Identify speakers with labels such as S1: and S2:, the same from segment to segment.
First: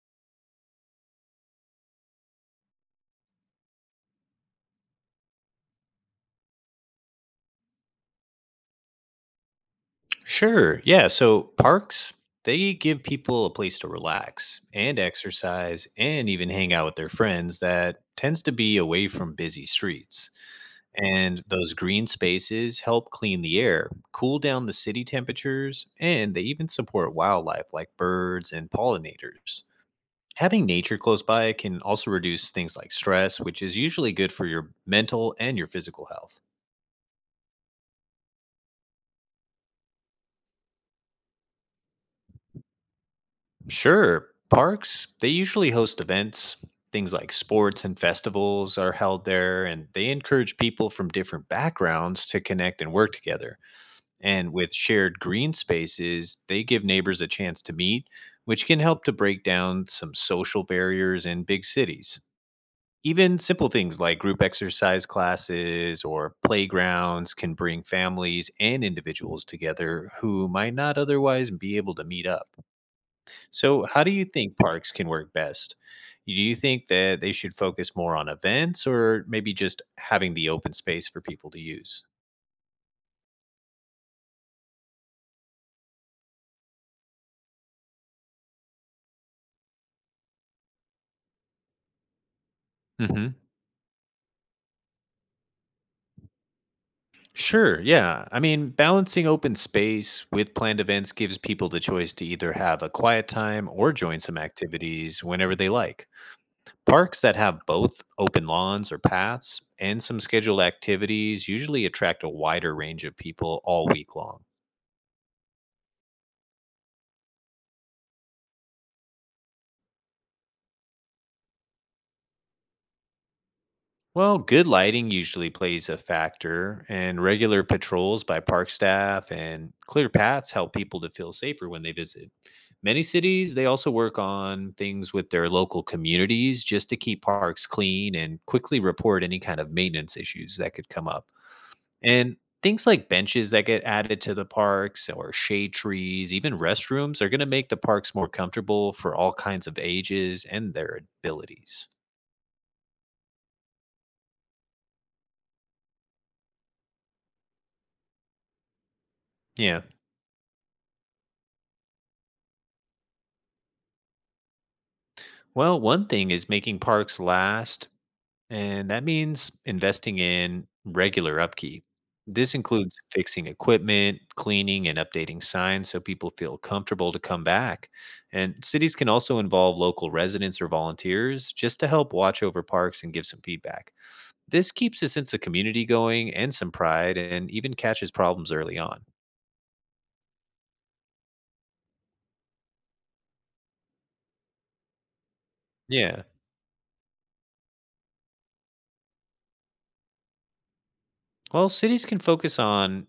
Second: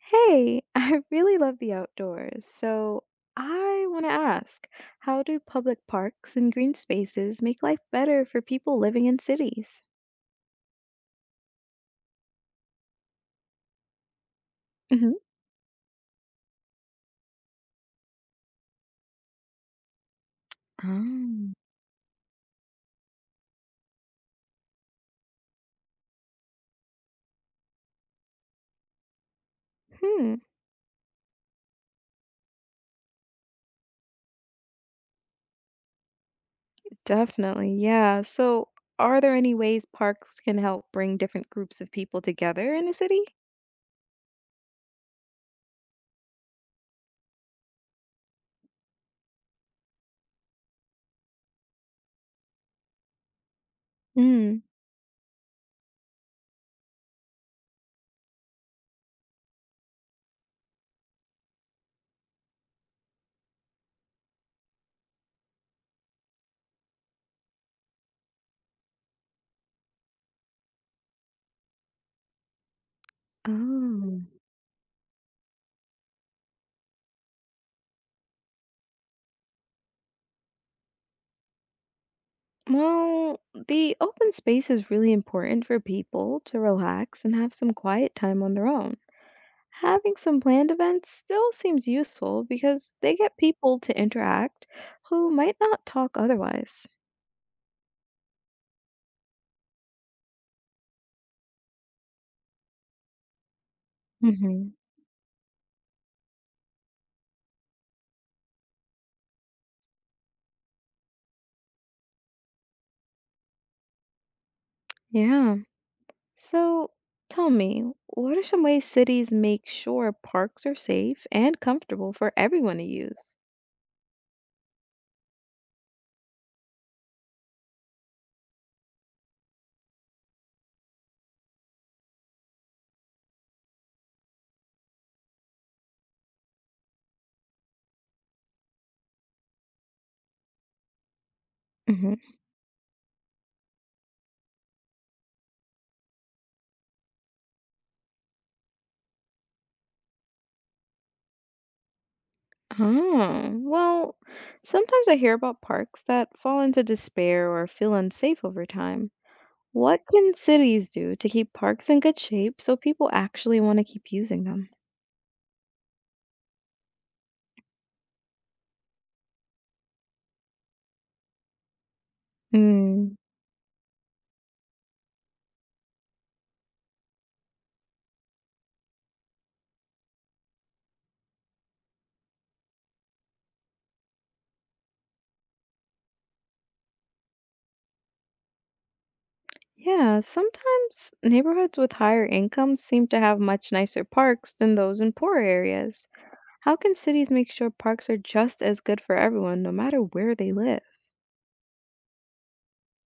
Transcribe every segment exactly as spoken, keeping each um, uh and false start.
S1: Hey, I really love the outdoors, so I want to ask, how do public parks and green spaces make life better for people living in cities?
S2: Sure. Yeah. So parks, they give people a place to relax and
S1: Hmm.
S2: exercise and even hang out with their friends that tends to be away from busy streets. And
S1: Oh.
S2: those green spaces help clean the air, cool down the city temperatures, and they even support wildlife like birds and pollinators.
S1: Hmm,
S2: Having nature close by can also reduce things like stress, which is usually good for your mental and your physical health.
S1: definitely. Yeah. So, are there any ways parks can help bring different groups of people together in a city?
S2: Sure. Parks, they usually host events. Things like sports and festivals are held there, and they encourage people from different backgrounds to connect and work together. And
S1: Mm.
S2: with shared green spaces, they give neighbors a chance to meet, which can help to break down some social barriers in big cities. Even simple things like group exercise classes or playgrounds can bring families and individuals together who might not otherwise be able to meet up. So, how do
S1: Oh.
S2: you think parks can work best? Do you think that they should focus more on events or maybe just having the open space for people to use?
S1: Well, the open space is really important for people to relax and have some quiet time on their own. Having some planned events still seems useful because they
S2: hmm
S1: get people to interact who might not talk otherwise.
S2: Sure. Yeah. I mean, balancing open space with planned events gives people the choice to either have a quiet time or join some
S1: Hmm.
S2: activities whenever they like. Parks that have both open lawns or paths and some scheduled activities usually attract a wider range of people all week long.
S1: Yeah. So tell me, what are some ways cities make sure parks are safe and comfortable for everyone to use?
S2: Well, good lighting usually plays a factor, and regular patrols by park staff and clear paths help people to feel safer when they visit. Many cities, they also work on things with their local communities just to keep parks clean and quickly report any kind of maintenance issues that could come up.
S1: Hmm.
S2: And things like benches that get added to the parks or shade trees, even restrooms, are going to make the parks more comfortable for all kinds of ages and their abilities.
S1: Oh, well, sometimes I hear about parks that fall into despair or feel unsafe over time.
S2: Yeah.
S1: What can cities do to keep parks in good shape so people actually want to keep using them?
S2: Well, one thing is making parks last, and that means investing in regular upkeep. This includes
S1: Mm.
S2: fixing equipment, cleaning, and updating signs so people feel comfortable to come back. And cities can also involve local residents or volunteers just to help watch over parks and give some feedback. This keeps a sense of community going and some pride, and even catches problems early on.
S1: Yeah, sometimes neighborhoods with higher incomes seem to have much nicer parks than those in poorer areas.
S2: Yeah.
S1: How can cities make sure parks are just as good for everyone, no matter where they live?
S2: Well, cities can focus on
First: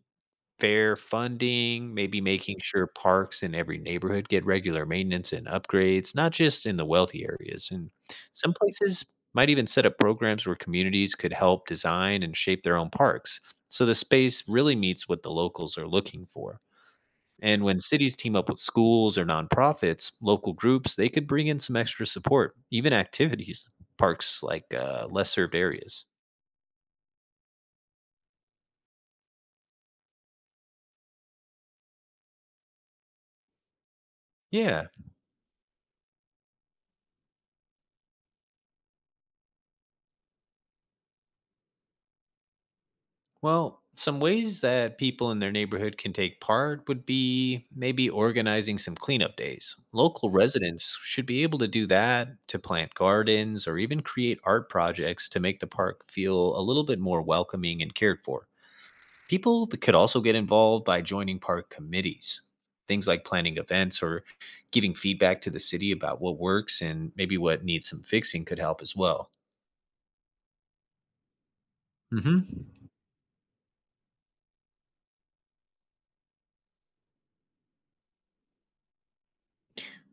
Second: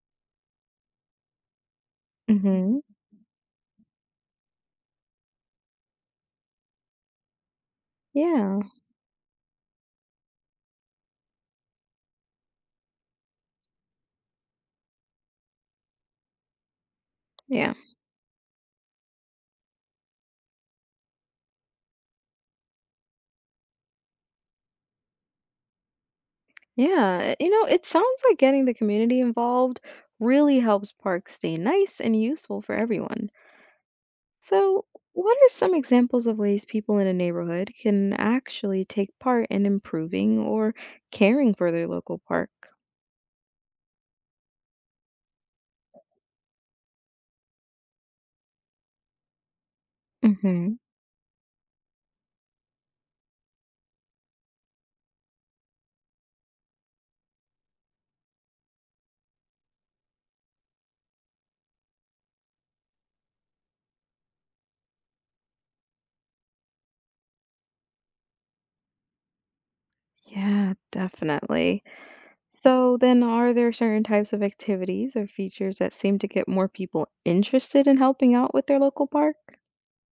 S2: fair funding, maybe making
S1: Hmm.
S2: sure parks in every neighborhood get regular maintenance and upgrades, not just in the wealthy areas. And some
S1: Yeah,
S2: places might even set up programs where communities could help design and shape their own parks. So the space really meets what the locals are looking for. And
S1: yeah,
S2: when cities team up with schools or nonprofits, local groups, they could bring in some extra support, even activities, parks like uh, less served areas.
S1: yeah. You know, it sounds like getting the community involved really helps parks stay nice and useful for everyone. So,
S2: Yeah.
S1: what are some examples of ways people in a neighborhood can actually take part in improving or caring for their local park?
S2: Well, some ways that people in their neighborhood can take part would be maybe organizing some cleanup days. Local
S1: Hmm.
S2: residents should be able to do that to plant gardens or even create art projects to make the park feel a little bit more welcoming and cared for. People th- could also get involved by joining park committees, things like planning events or giving feedback to the city about what works and maybe what needs some fixing could help as well.
S1: Yeah, definitely.
S2: hmm
S1: So then are there certain types of activities or features that seem to get more people interested in helping out with their local park?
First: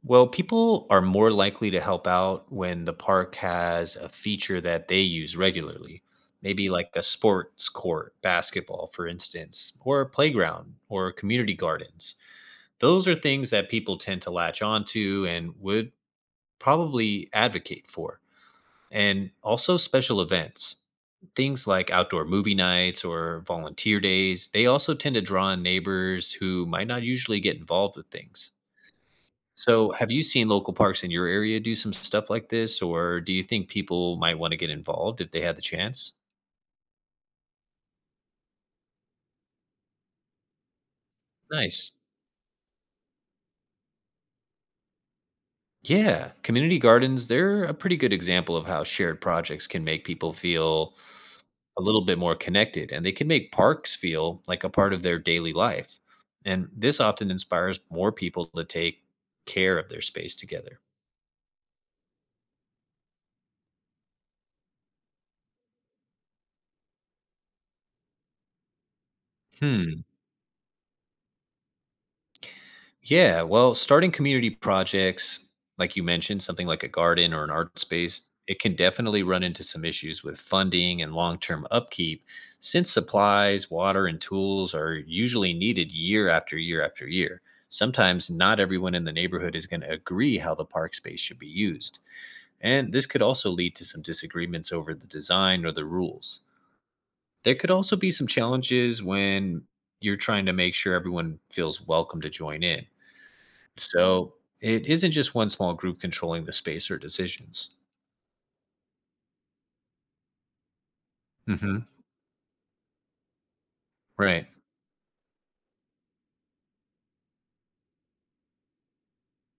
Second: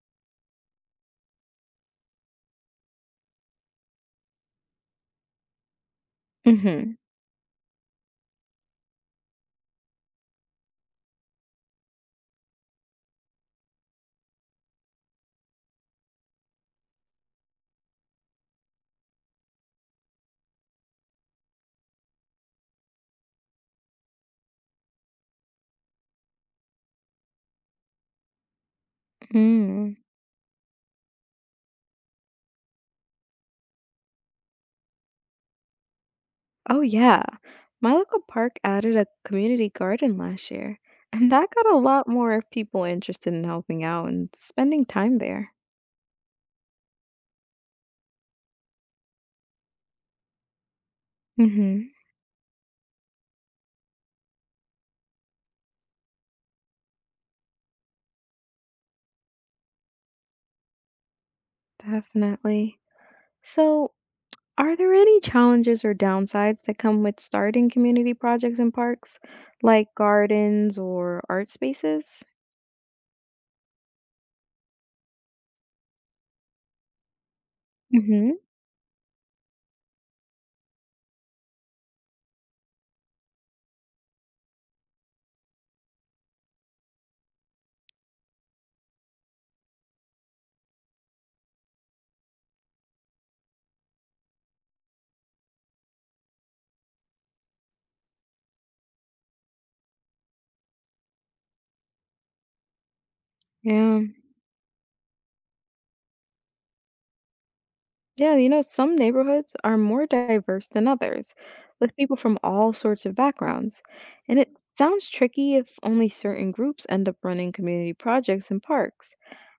S2: Well, people are more likely to help out when the park has a feature that they use regularly, maybe like
S1: Mm-hmm.
S2: a sports court, basketball, for instance, or a playground or community gardens. Those are things that people tend to latch onto and would probably advocate for. And also special events, things like outdoor movie nights or volunteer days, they also tend to draw in neighbors who might not usually get involved with things. So,
S1: Mm.
S2: have you seen local parks in your area do some stuff like this, or do you think people might want to get involved if they had the chance?
S1: Oh yeah. My local park added a community garden last year, and that got a
S2: Nice.
S1: lot more people interested in helping out and spending time there.
S2: Yeah, community gardens, they're a pretty good example of how shared projects can make people feel a
S1: Mm-hmm.
S2: little bit more connected, and they can make parks feel like a part of their daily life. And this often inspires more people to take care of their space together.
S1: Definitely. So are there any challenges or downsides that come with starting community projects in parks, like
S2: Hmm.
S1: gardens or art spaces?
S2: Yeah, well, starting community projects, like you mentioned, something like a garden or an art space,
S1: Hmm.
S2: it can definitely run into some issues with funding and long term upkeep since supplies, water, and tools are usually needed year after year after year. Sometimes not everyone in the neighborhood is going to agree how the park space should be used. And this could also lead to some disagreements over the design or the rules. There could also be some challenges when you're trying to make sure everyone feels welcome to join in
S1: Yeah.
S2: so, it isn't just one small group controlling the space or decisions.
S1: Yeah, you know, some neighborhoods are more diverse than others,
S2: Mhm.
S1: with people from all sorts of backgrounds. And
S2: Right.
S1: it sounds tricky if only certain groups end up running community projects in parks.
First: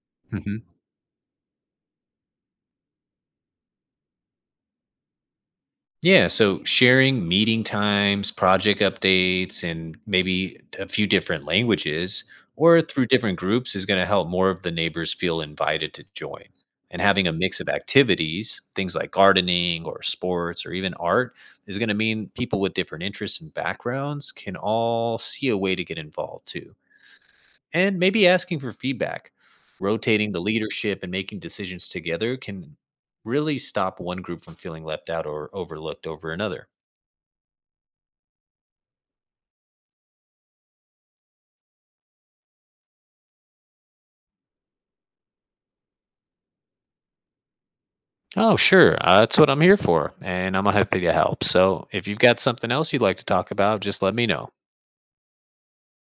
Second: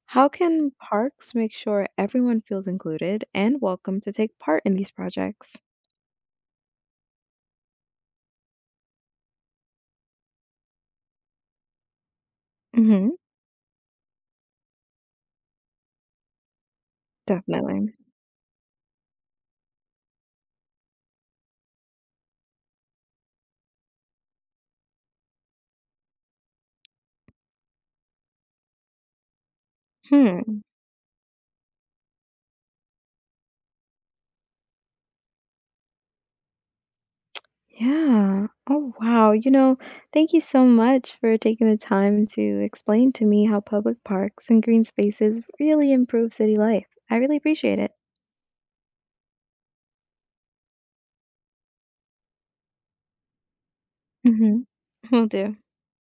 S1: How
S2: Mhm.
S1: can parks make sure everyone feels included and welcome to take part in these projects?
S2: Yeah, so sharing meeting times, project updates, and maybe a few different languages or through
S1: Hmm.
S2: different groups is going to help more of the neighbors feel invited to join. And having a mix of
S1: Definitely.
S2: activities, things like gardening or sports or even art, is going to mean people with different interests and backgrounds can all see a way to get involved too. And maybe asking for feedback, rotating the
S1: Hmm.
S2: leadership and making decisions together can really stop one group from feeling left out or overlooked over another.
S1: Yeah. Oh, wow. You know, thank you so much for taking the time to explain to me how public parks and green spaces really improve city life. I really appreciate it.
S2: Oh, sure. Uh, that's what I'm here for, and I'm happy to help. So if you've got something else you'd like to talk about, just let me know.
S1: Hmm. Will do.